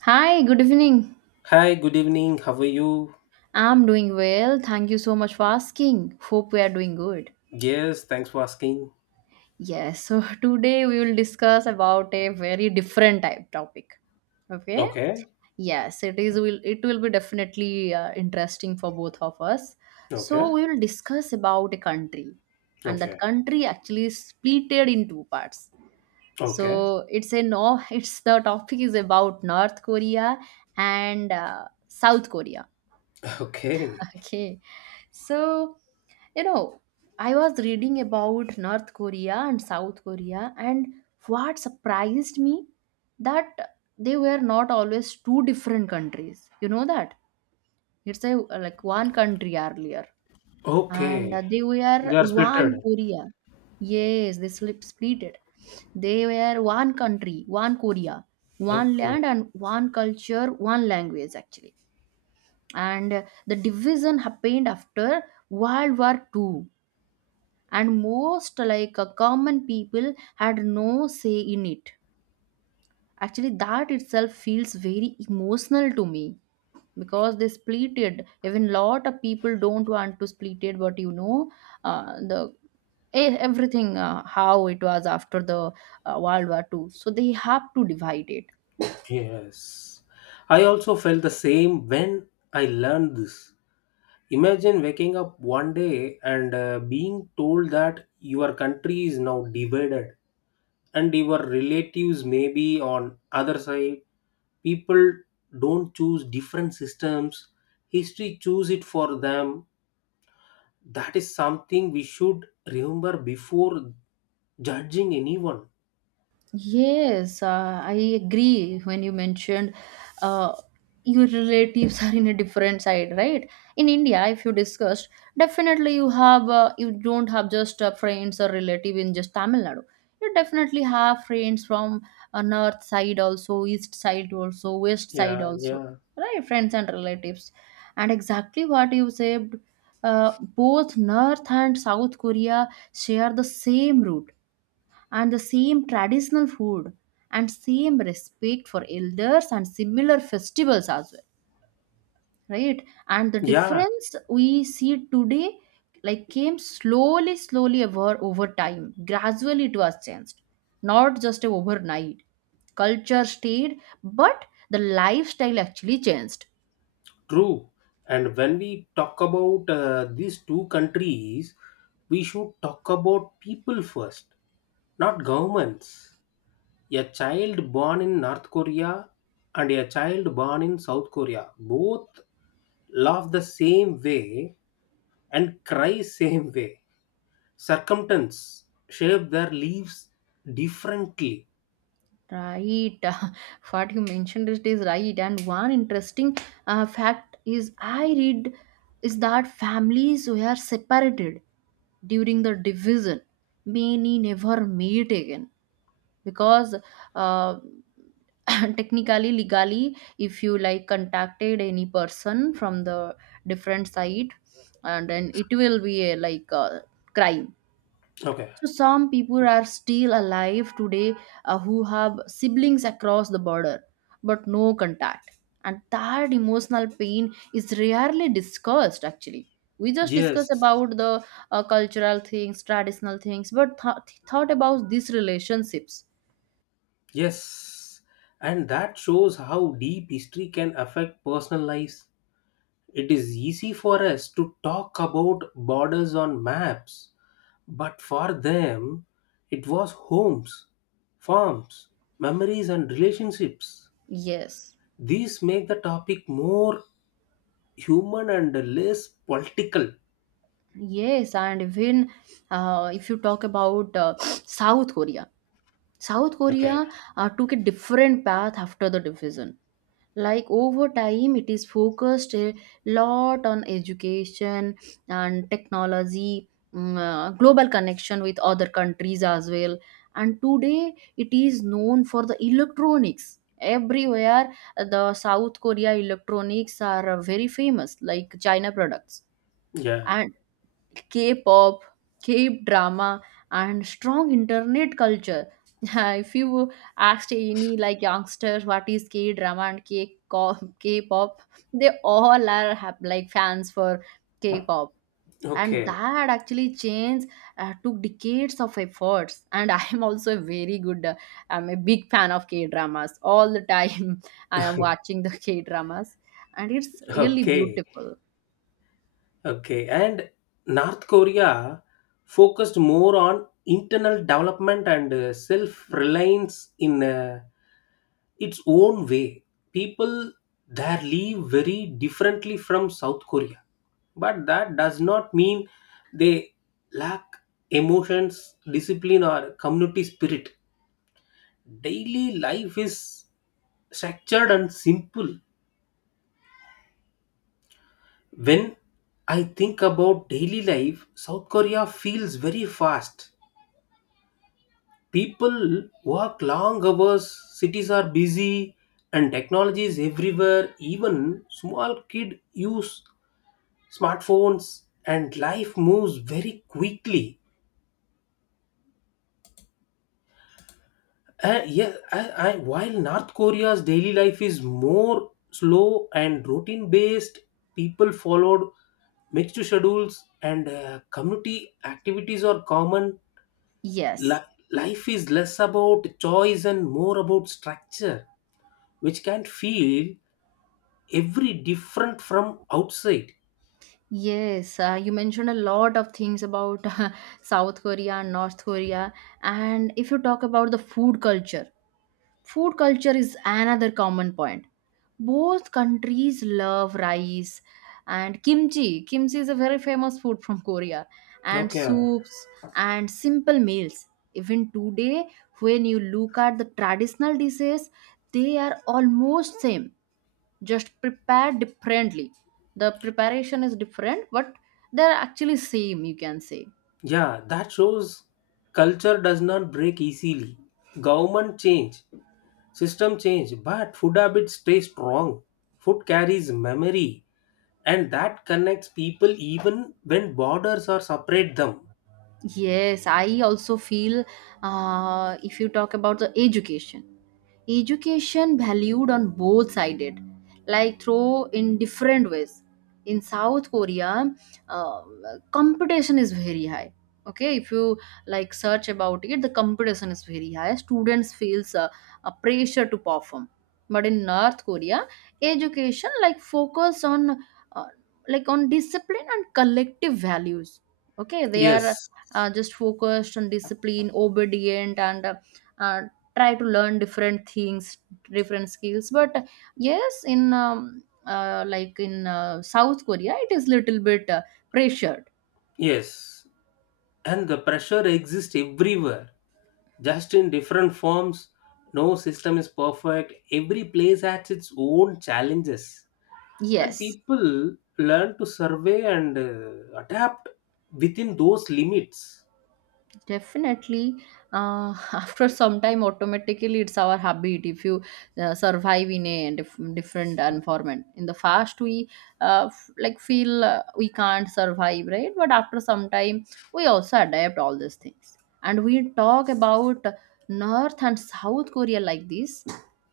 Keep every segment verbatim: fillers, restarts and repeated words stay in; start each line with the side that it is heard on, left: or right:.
right: Hi, good evening.
left: Hi, good evening. How are you?
right: I'm doing well. Thank you so much for asking. Hope we are doing good.
left: Yes, thanks for asking.
right: Yes, so today we will discuss about a very different type topic. Okay?
left: Okay,
right: Yes, it is will it will be definitely uh, interesting for both of us. So
left: okay,
right: we will discuss about a country, and that
left: okay,
right: country actually is splitted in two parts.
left: okay,
right: So it's a no it's the topic is about North Korea and uh, South Korea.
left: okay,
right: Okay. So, you know, I was reading about North Korea and South Korea, and what surprised me that they were not always two different countries. You know that? It's a like one country earlier, and
left: okay.
right: uh, they were
left: They are
right: one
left: splitted.
right: Korea. Yes, they slip split it. They were one country, one Korea, one
left: Okay,
right: land, and one culture, one language actually, and the division happened after world war Two, and most like uh, common people had no say in it actually. That itself feels very emotional to me because they split it even lot of people don't want to split it, but you know uh, the e- everything uh, how it was after the uh, world war Two, so they have to divide it.
left: yes. I also felt the same when I learned this. Imagine waking up one day and uh, being told that your country is now divided and your relatives may be on other side. People don't choose different systems. History choose it for them. That is something we should remember before judging anyone.
right: Yes, uh, I agree when you mentioned uh, your relatives are in a different side, right? In India, if you discussed, definitely you have uh, you don't have just uh, friends or relative in just Tamil Nadu. You definitely have friends from uh, north side also, east side also, west side
left: Yeah,
right: also,
left: yeah,
right: right? Friends and relatives, and exactly what you said, uh, both North and South Korea share the same root, and the same traditional food and same respect for elders and similar festivals as well, right? And the
left: yeah.
right: difference we see today like came slowly slowly over over time, gradually it was changed, not just overnight. Culture stayed, but the lifestyle actually changed.
left: True. And when we talk about uh, these two countries, we should talk about people first, not governments. A child born in North Korea and a child born in South Korea both laugh the same way and cry same way. Circumstance shape their lives differently.
right: Right. What you mentioned it is right. And one interesting uh, fact is I read is that families were separated during the division. Many never meet again because uh, technically, legally, if you like contacted any person from the different side, and then it will be a like a crime,
left: Okay.
right: so some people are still alive today uh, who have siblings across the border, but no contact. And that emotional pain is rarely discussed actually. We just discuss
left: Yes,
right: about the uh, cultural things, traditional things, but th- thought about these relationships.
left: yes. And that shows how deep history can affect personal lives. It is easy for us to talk about borders on maps, but for them, it was homes, farms, memories, and relationships.
right: Yes,
left: These make the topic more human and less political.
right: yes, and even uh, if you talk about uh, South Korea, South
left: Okay.
right: Korea uh, took a different path after the division. Like over time, it is focused a lot on education and technology, mm, uh, global connection with other countries as well, and today it is known for the electronics everywhere. Uh, the south korea electronics are uh, very famous like china products,
left: Yeah.
right: and K-pop, K-drama, and strong internet culture. If you asked any like youngsters what is K-drama and K K-pop, they all are have, like fans for K-pop, and
left: Okay.
right: that actually changed. Uh, took decades of efforts, and I am also a very good. Uh, I'm a big fan of K-dramas. All the time, I am watching the K-dramas, and it's really
left: Okay.
right: beautiful.
left: Okay, and North Korea focused more on internal development and uh, self-reliance in uh, its own way. People there live very differently from South Korea, but that does not mean they lack emotions, discipline, or community spirit. Daily life is structured and simple. When I think about daily life, South Korea feels very fast. People work long hours, cities are busy, and technology is everywhere. Even small kids use smartphones, and life moves very quickly. Uh, yeah, I, I, while North Korea's daily life is more slow and routine based, people followed mixed schedules and uh, community activities are common.
right: Yes.
left: Li- life is less about choice and more about structure, which can feel every different from outside.
right: Yes, uh, you mentioned a lot of things about South Korea and North Korea. And if you talk about the food culture, food culture is another common point. Both countries love rice and kimchi. Kimchi is a very famous food from Korea, and
left: Okay.
right: soups and simple meals. Even today, when you look at the traditional dishes, they are almost same, just prepare differently. The preparation is different, but they're actually same, you can say.
left: Yeah, that shows culture does not break easily. Government change, system change, but food habits stay strong. Food carries memory, and that connects people even when borders are separate them.
right: Yes, I also feel uh, if you talk about the education, education valued on both sided like through in different ways. In south korea, uh, competition is very high. Okay, if you like search about it, the competition is very high. Students feels uh, a pressure to perform. But in north korea, education like focus on uh, like on discipline and collective values. Okay, they are
left: Yes,
right: uh, just focused on discipline obedient and uh, uh, try to learn different things, different skills. But yes, in um, uh, like in uh, south korea it is little bit uh, pressured.
left: yes, and the pressure exists everywhere, just in different forms. No system is perfect. Every place has its own challenges, and
right: Yes.
left: people learn to survey and uh, adapt within those limits.
right: Definitely, uh, after some time, automatically it's our habit. If you uh, survive in a dif- different environment. In the first, we uh, f- like feel uh, we can't survive, right? But after some time, we also adapt all these things. And we talk about North and South Korea like this.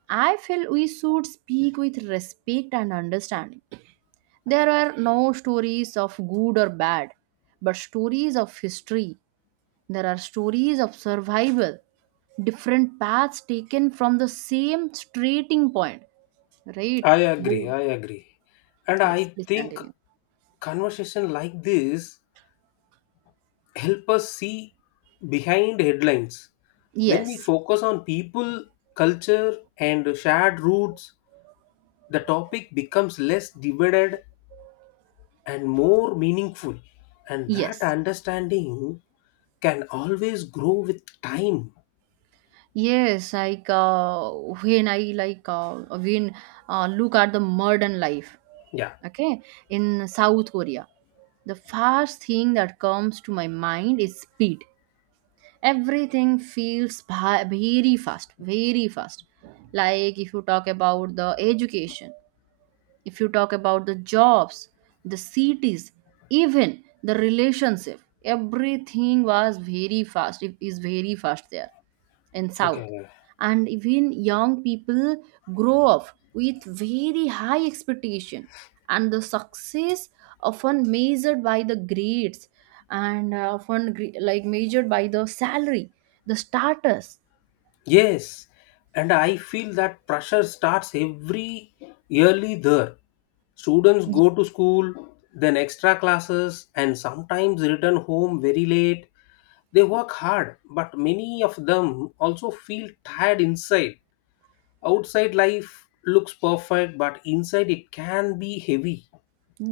right: I feel we should speak with respect and understanding. There are no stories of good or bad, but stories of history. There are stories of survival, different paths taken from the same starting point, right?
left: I agree,
right: Boom.
left: I agree. And I
right: Yes, please
left: think
right: continue.
left: conversation like this help us see behind headlines. When we
right: Yes,
left: focus on people, culture, and shared roots, the topic becomes less divided and more meaningful, and that
right: yes,
left: understanding can always grow with time.
right: yes. Like uh, when I like uh, when uh, look at the modern life,
left: Yeah.
right: okay, in South Korea, the first thing that comes to my mind is speed. Everything feels ba- very fast, very fast. Like if you talk about the education, if you talk about the jobs, the cities, even the relationship, everything was very fast. It is very fast there in south.
left: Okay.
right: And even young people grow up with very high expectation, and the success often measured by the grades and uh, often gre- like measured by the salary, the status.
left: Yes, and I feel that pressure starts every yearly there. Students go to school, then extra classes, and sometimes return home very late. They work hard, but many of them also feel tired inside. Outside life looks perfect, but inside it can be heavy.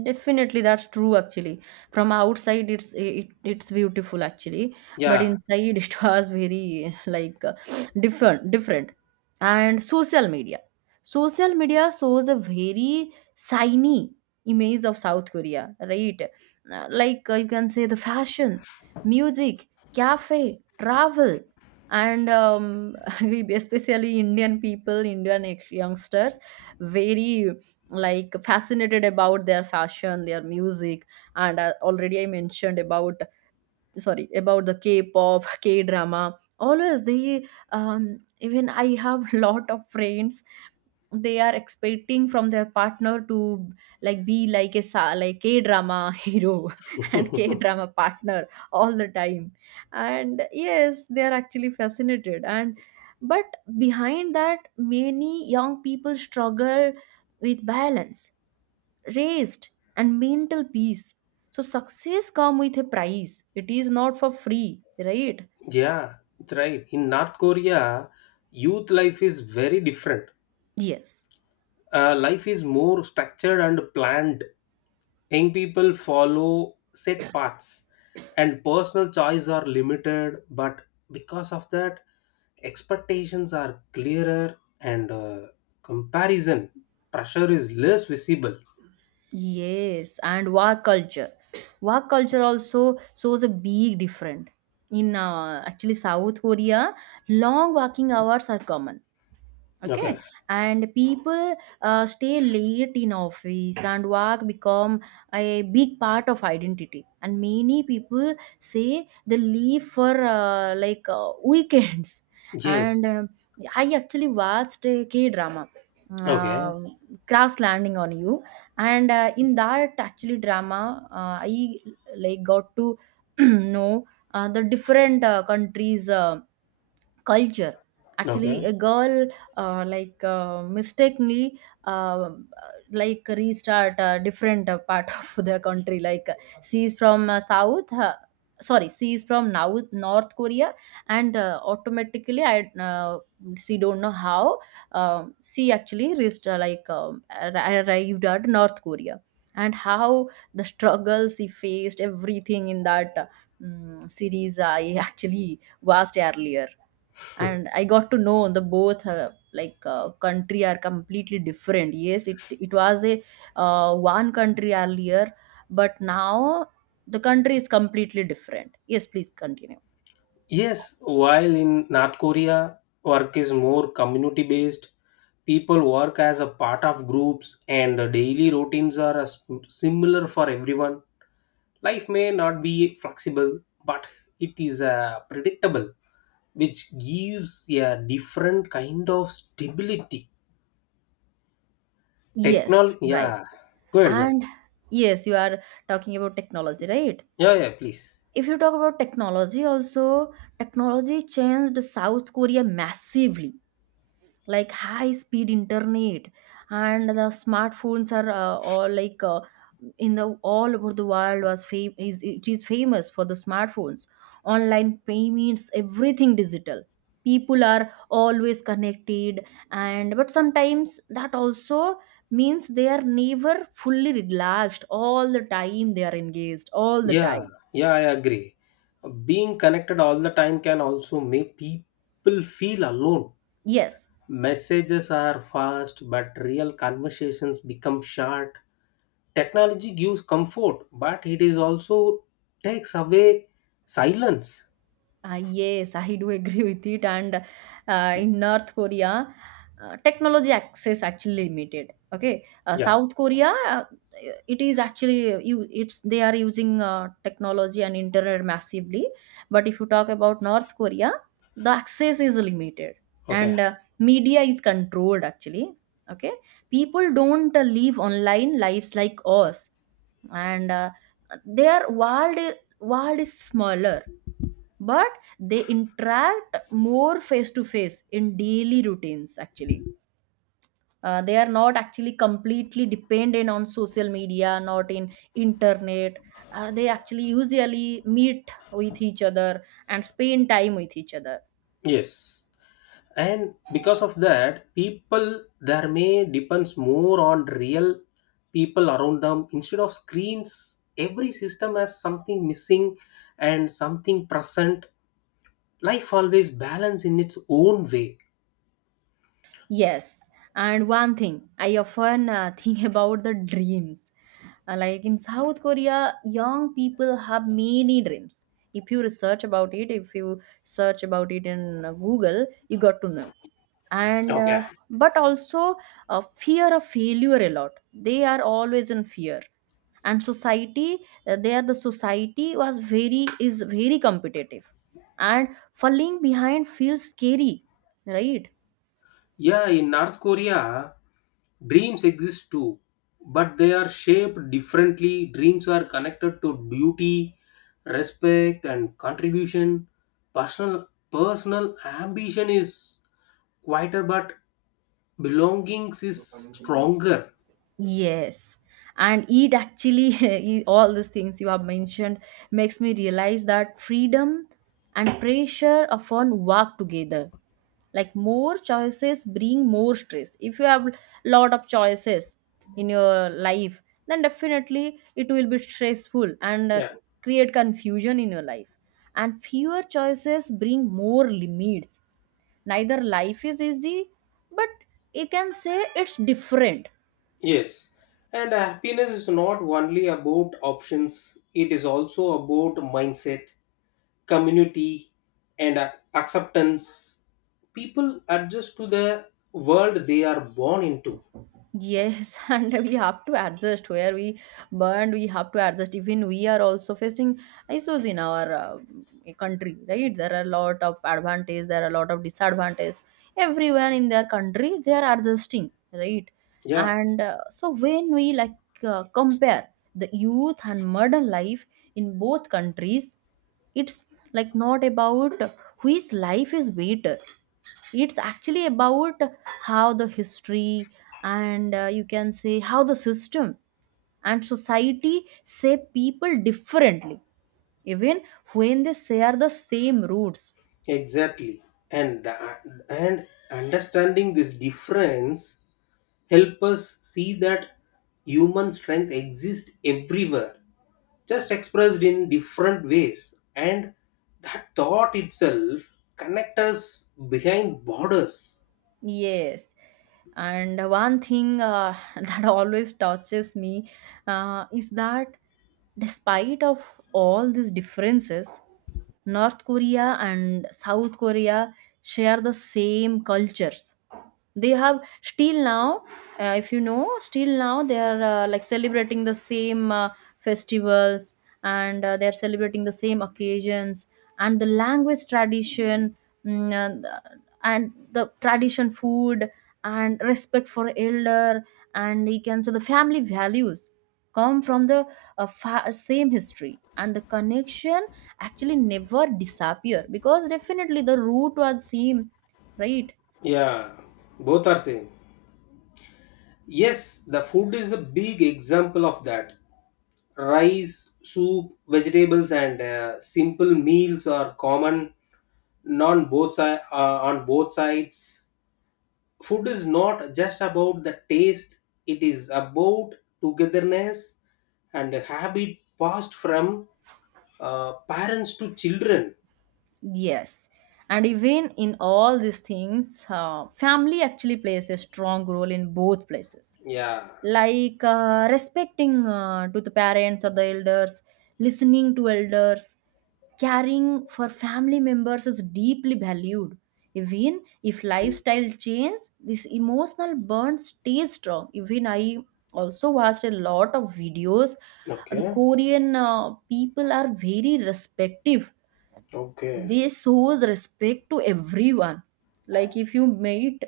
right: Definitely, that's true actually. From outside, it's it, it's beautiful actually, but
left: Yeah,
right: inside it was very like uh, different different. And social media, social media shows a very shiny image of South Korea, right? Uh, Like uh, you can say the fashion, music, cafe, travel, and um, especially Indian people, Indian youngsters, very like fascinated about their fashion, their music, and uh, already I mentioned about, sorry, about the k-pop k-drama always they um, even I have lot of friends. They are expecting from their partner to like be like a sa- like k-drama hero and k-drama partner all the time. And yes, they are actually fascinated, and but behind that, many young people struggle with balance, rest, and mental peace. So success come with a price, it is not for free, right?
left: yeah, it's right. In North Korea, youth life is very different.
right: Yes,
left: Uh, life is more structured and planned. Young people follow set paths, and personal choice are limited, but because of that, expectations are clearer and uh, comparison pressure is less visible.
right: yes. And work culture work culture also shows a big difference in uh, actually south korea. Long working hours are common. Okay,
left: Okay.
right: and people uh, stay late in office and work become a big part of identity, and many people say they leave for uh, like uh, weekends.
left: Yes.
right: And um I actually watched a k drama,
left: Okay.
right: uh, Crash Landing on You, and uh, in that actually drama, uh, I like got to know uh, the different uh, countries uh, culture.
left: Okay.
right: Actually a girl uh, like uh, mistakenly uh, like restart a different uh, part of the country. Like uh, she is from uh, south uh, sorry she is from now north korea. And uh, automatically I uh, she don't know how uh, she actually reached uh, like um, arri- arrived at north korea, and how the struggle she faced, everything in that uh, mm, series I actually watched earlier. And I got to know the both uh, like uh, country are completely different. Yes, it it was a uh, one country earlier, but now the country is completely different. Yes, please continue.
left: Yes, while in North Korea, work is more community based. People work as a part of groups, and uh, daily routines are uh, s- similar for everyone. Life may not be flexible, but it is uh, predictable, which gives a different kind of stability.
right: Yes,
left: Technology,
right: right.
left: yeah. Go ahead, go ahead.
right: And yes, you are talking about technology, right?
left: Yeah, yeah, please.
right: If you talk about technology also, technology changed south korea massively, like high speed internet, and the smartphones are uh, all like uh, in the all over the world was fam- is it is famous for the smartphones. Online payments, everything digital, people are always connected, and but sometimes that also means they are never fully relaxed, all the time they are engaged all the
left: Yeah,
right: time.
left: yeah, I agree. Being connected all the time can also make people feel alone.
right: Yes.
left: Messages are fast, but real conversations become short. Technology gives comfort, but it is also takes away silence.
right: Uh, yes, I do agree with it. And uh, in North Korea, uh, technology access actually limited. Okay, uh,
left: Yeah.
right: South Korea, uh, it is actually uh, you. It's they are using uh, technology and internet massively. But if you talk about North Korea, the access is limited,
left: Okay.
right: and uh, media is controlled actually. Okay, people don't uh, live online lives like us, and uh, their world i- world is smaller, but they interact more face to face in daily routines actually. Uh, they are not actually completely dependent on social media, not in internet. Uh, they actually usually meet with each other and spend time with each other.
left: Yes. And because of that, people there may depends more on real people around them instead of screens. Every system has something missing and something present. Life always balance in its own way.
right: Yes, and one thing I often uh, think about the dreams. Uh, like in South Korea, young people have many dreams. If you research about it, if you search about it in uh, Google, you got to know. And
left: Okay.
right: uh, but also uh, fear of failure a lot. They are always in fear. And society, uh, there the society was very is very competitive, and falling behind feels scary, right?
left: Yeah, in North Korea, dreams exist too, but they are shaped differently. Dreams are connected to beauty, respect, and contribution. Personal personal ambition is quieter, but belongings is stronger.
right: Yes. And it actually, it- all these things you have mentioned, makes me realize that freedom and pressure often work together. Like more choices bring more stress. If you have lot of choices in your life, then definitely it will be stressful and uh,
left: Yeah,
right: create confusion in your life. And fewer choices bring more limits. Neither life is easy, but you can say it's different.
left: yes. And happiness is not only about options, it is also about mindset, community, and ac- acceptance. People adjust to the world they are born into.
right: Yes, and we have to adjust where we burned. We have to adjust. Even we are also facing issues in our uh, country, right? There are a lot of advantage. There are a lot of disadvantage. Everyone in their country, they are adjusting, right?
left: Yeah,
right: And uh, so when we like uh, compare the youth and modern life in both countries, it's like not about which life is better, it's actually about how the history and uh, you can say how the system and society say people differently, even when they share the same roots.
left: exactly. And the, and understanding this difference help us see that human strength exists everywhere, just expressed in different ways, and that thought itself connect us behind borders.
right: Yes. And one thing uh, that always touches me uh, is that despite of all these differences, North Korea and South Korea share the same cultures. They have still now, uh, if you know, still now they are uh, like celebrating the same uh, festivals, and uh, they are celebrating the same occasions and the language tradition, mm, and, and the tradition food and respect for elder, and you can say the family values come from the uh, fa- same history, and the connection actually never disappear because definitely the root was same, right?
left: Yeah, both are same. Yes, the food is a big example of that. Rice, soup, vegetables, and uh, simple meals are common non both si- uh, on both sides. Food is not just about the taste; it is about togetherness and a habit passed from uh, parents to children.
right: Yes. And even in all these things, uh, family actually plays a strong role in both places.
left: Yeah.
right: Like uh, respecting uh, to the parents or the elders, listening to elders, caring for family members is deeply valued. Even if lifestyle changes, this emotional bond stays strong. Even I also watched a lot of videos. The
left: Okay.
right: Korean uh, people are very respective,
left: Okay.
right: they shows respect to everyone. Like if you meet,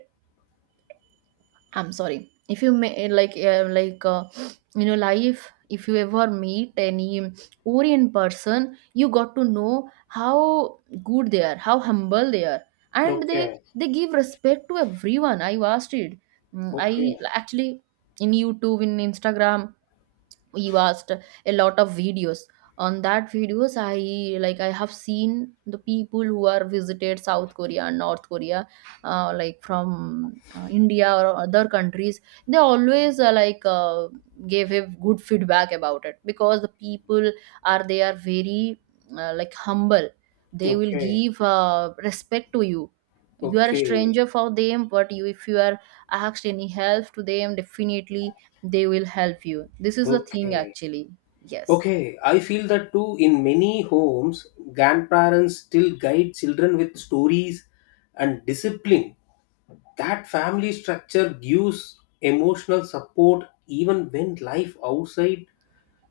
right: I'm sorry, if you may like uh, like uh, in your life if you ever meet any orient person, you got to know how good they are, how humble they are. And they
left: Okay.
right: they give respect to everyone, I watched it. Mm, I
left: Okay.
right: actually, in YouTube, in Instagram, he watched a lot of videos. On that videos, I like, I have seen the people who are visited South Korea and North Korea, uh, like from uh, India or other countries. They always uh, like uh, gave a good feedback about it because the people are, they are very uh, like humble. They will
left: Okay.
right: give uh, respect to you. You are a
left: Okay.
right: stranger for them, but you if you are asked any help to them, definitely they will help you. This is the thing
left: Okay.
right: actually. Yes.
left: Okay, I feel that too. In many homes, grandparents still guide children with stories and discipline. That family structure gives emotional support even when life outside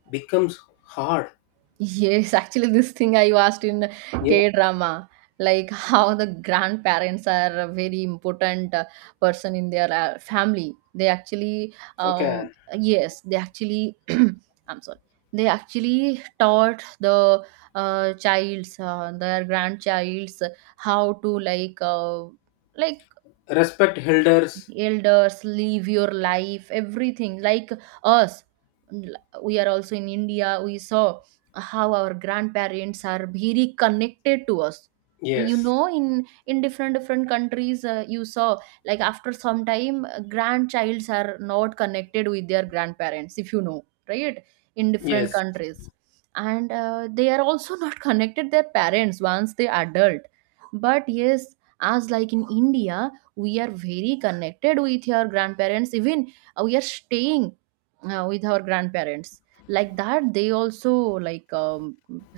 left: becomes hard.
right: Yes, actually this thing I asked in
left: Yeah.
right: k drama like how the grandparents are a very important uh, person in their uh, family. They actually
left: Okay.
right: um, yes they actually I'm sorry, they actually taught the uh, childs, uh, their grandchilds, how to like uh, like
left: Respect elders.
right: elders, live your life, everything like us. We are also in India, we saw how our grandparents are very connected to us. You
left: Yes.
right: know, in in different different countries, uh, you saw like after some time, uh, grandchilds are not connected with their grandparents, if you know, right? In different
left: Yes.
right: countries. And uh, they are also not connected their parents once they adult. But yes, as like in India, we are very connected with our grandparents. Even uh, we are staying uh, with our grandparents. Like that, they also like um,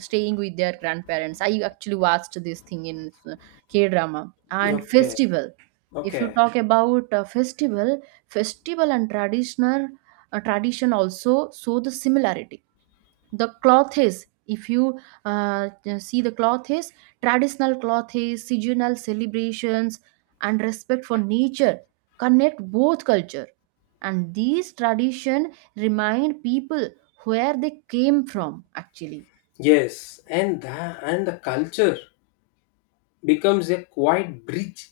right: staying with their grandparents. I actually watched this thing in k drama and
left: Okay.
right: festival, if you
left: Okay.
right: talk about uh, festival festival and traditional uh, tradition also show the similarity. The cloth is, if you uh, see, the cloth is, traditional cloth is, seasonal celebrations and respect for nature connect both culture, and these tradition remind people where they came from actually.
left: Yes. And the, and the culture becomes a quiet bridge.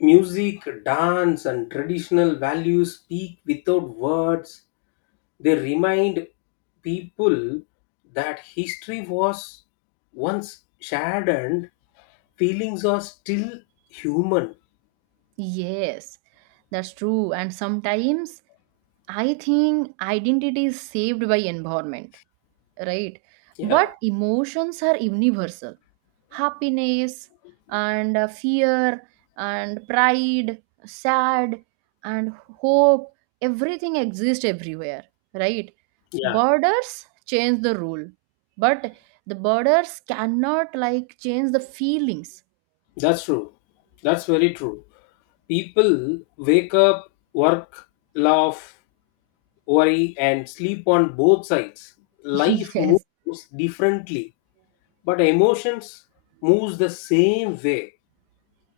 left: Music, dance, and traditional values speak without words. They remind people that history was once shared and feelings are still human.
right: Yes, that's true. And sometimes I think identity is saved by environment, right? But
left: Yeah,
right: emotions are universal. Happiness and uh, fear and pride, sad and hope, everything exists everywhere, right?
left: yeah,
right: Borders change the rule, but the borders cannot like change the feelings.
left: that's true. That's very true. People wake up, work, laugh, worry, and sleep on both sides. Life
right: yes,
left: moves differently, but emotions moves the same way.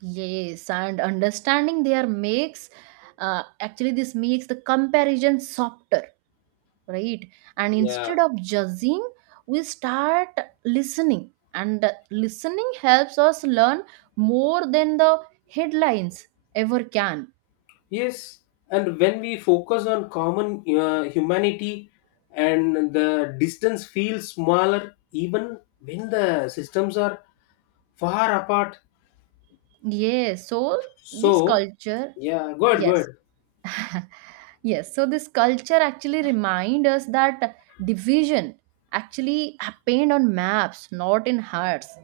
right: yes, and understanding there makes uh, actually this makes the comparison softer, right? And
left: Yeah.
right: instead of judging, we start listening, and listening helps us learn more than the headlines ever can.
left: Yes, and when we focus on common uh, humanity, and the distance feels smaller even when the systems are far apart.
right: yes so this
left: So,
right: culture
left: yeah, good,
right: yes.
left: good.
right: Yes, so this culture actually remind us that division actually happened on maps, not in hearts,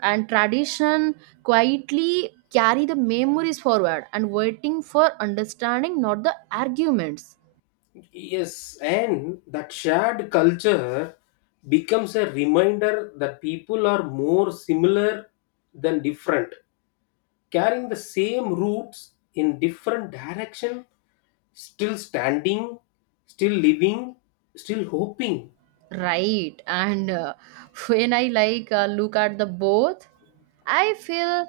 right: and tradition quietly carry the memories forward and waiting for understanding, not the arguments.
left: Yes, and that shared culture becomes a reminder that people are more similar than different, carrying the same roots in different direction, still standing, still living, still hoping.
right: Right. And uh, when I like uh, look at the both, I feel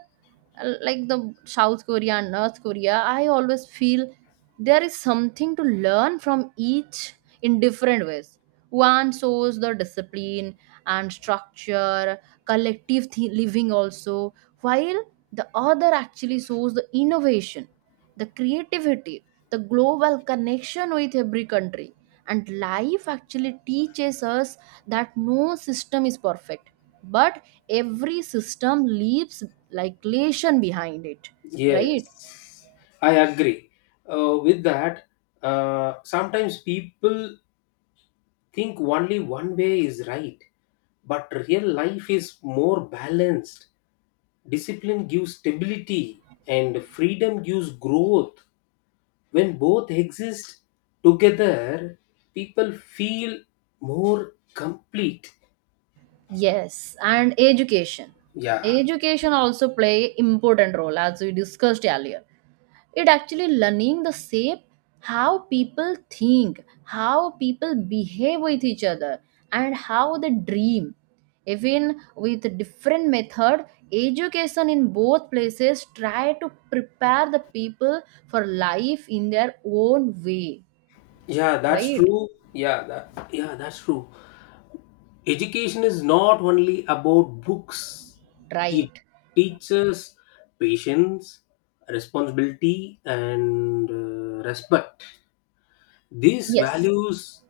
right: uh, like the South Korea and North Korea, I always feel there is something to learn from each in different ways. One shows the discipline and structure, collective th- living also, while the other actually shows the innovation, the creativity, the global connection with every country. And life actually teaches us that no system is perfect, but every system leaves like lesion behind it,
left: Yes,
right: right?
left: I agree uh, with that. Uh, sometimes people think only one way is right, but real life is more balanced. Discipline gives stability and freedom gives growth. When both exist together, people feel more complete.
right: Yes. And education,
left: Yeah.
right: education also play important role as we discussed earlier. It actually learning the same, how people think, how people behave with each other, and how they dream, even with different method. Education in both places try to prepare the people for life in their own way.
left: Yeah, that's
right: Right.
left: true. Yeah that, yeah, that's true. Education is not only about books. It
right: right
left: teaches patience, responsibility, and uh, respect. These
right: yes.
left: values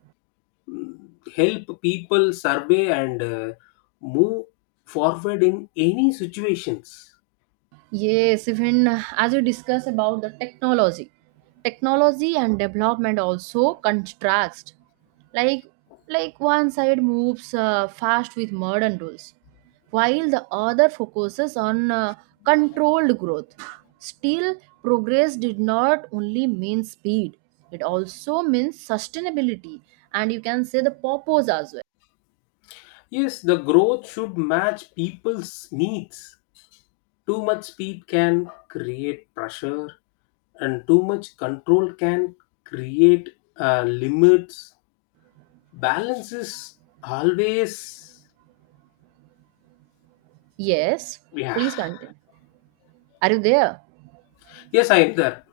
left: help people survey and uh, move forward in any situations.
right: Yes, even uh, as you discuss about the technology, technology and development also contrast. Like, like one side moves uh, fast with modern tools, while the other focuses on uh, controlled growth. Still, progress did not only mean speed; it also means sustainability, and you can say the purpose as well.
left: Yes, the growth should match people's needs. Too much speed can create pressure, and too much control can create uh, limits. Balance is always,
right: Yes,
left: yeah.
right: please continue. Are you there?
left: Yes, I am there.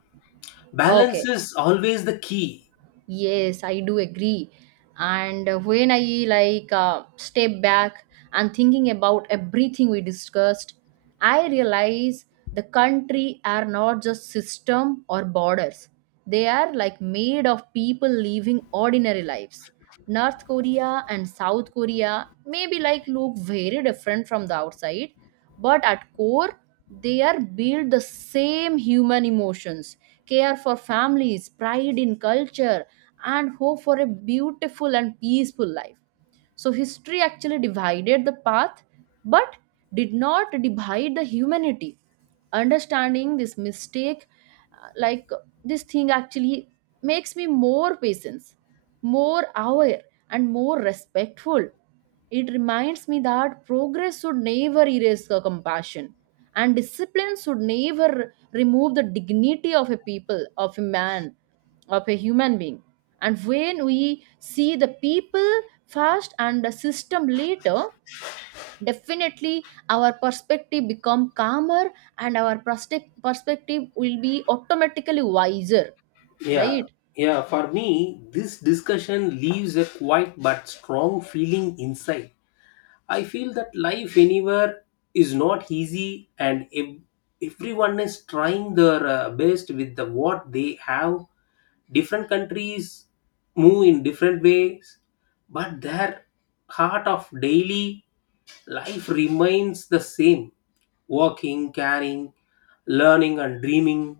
left: Balance
right: Okay.
left: is always the key.
right: Yes, I do agree. And uh, when I like uh, step back and thinking about everything we discussed, I realize the country are not just system or borders. They are like made of people living ordinary lives. North Korea and South Korea may be like look very different from the outside, but at core they are built the same human emotions, care for families, pride in culture, and hope for a beautiful and peaceful life. So history actually divided the path, but did not divide the humanity. Understanding this mistake, uh, like uh, this thing actually makes me more patient, more aware, and more respectful. It reminds me that progress should never erase the compassion, and discipline should never remove the dignity of a people, of a man, of a human being. And when we see the people first and the system later, definitely our perspective become calmer, and our prospect- perspective will be automatically wiser,
left: Yeah,
right: right?
left: yeah. For me, this discussion leaves a quiet but strong feeling inside. I feel that life anywhere is not easy, and ev- everyone is trying their uh, best with the what they have. Different countries move in different ways, but their heart of daily life remains the same: walking, caring, learning, and dreaming.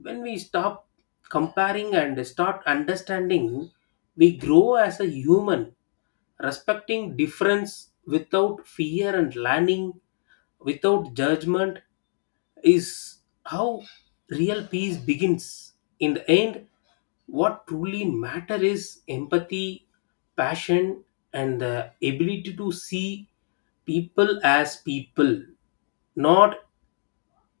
left: When we stop comparing and start understanding, we grow as a human. Respecting difference without fear and learning without judgment is how real peace begins. In the end, what truly matters is empathy, passion, and the ability to see people as people, not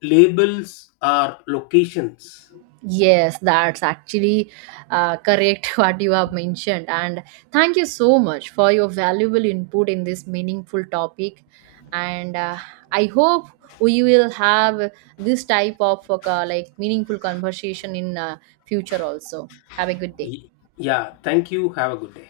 left: labels or locations.
right: Yes, that's actually uh, correct what you have mentioned. And thank you so much for your valuable input in this meaningful topic. And uh, I hope we will have this type of uh, like meaningful conversation in uh, future also. Have a good day.
left: Y- Yeah, thank you. Have a good day.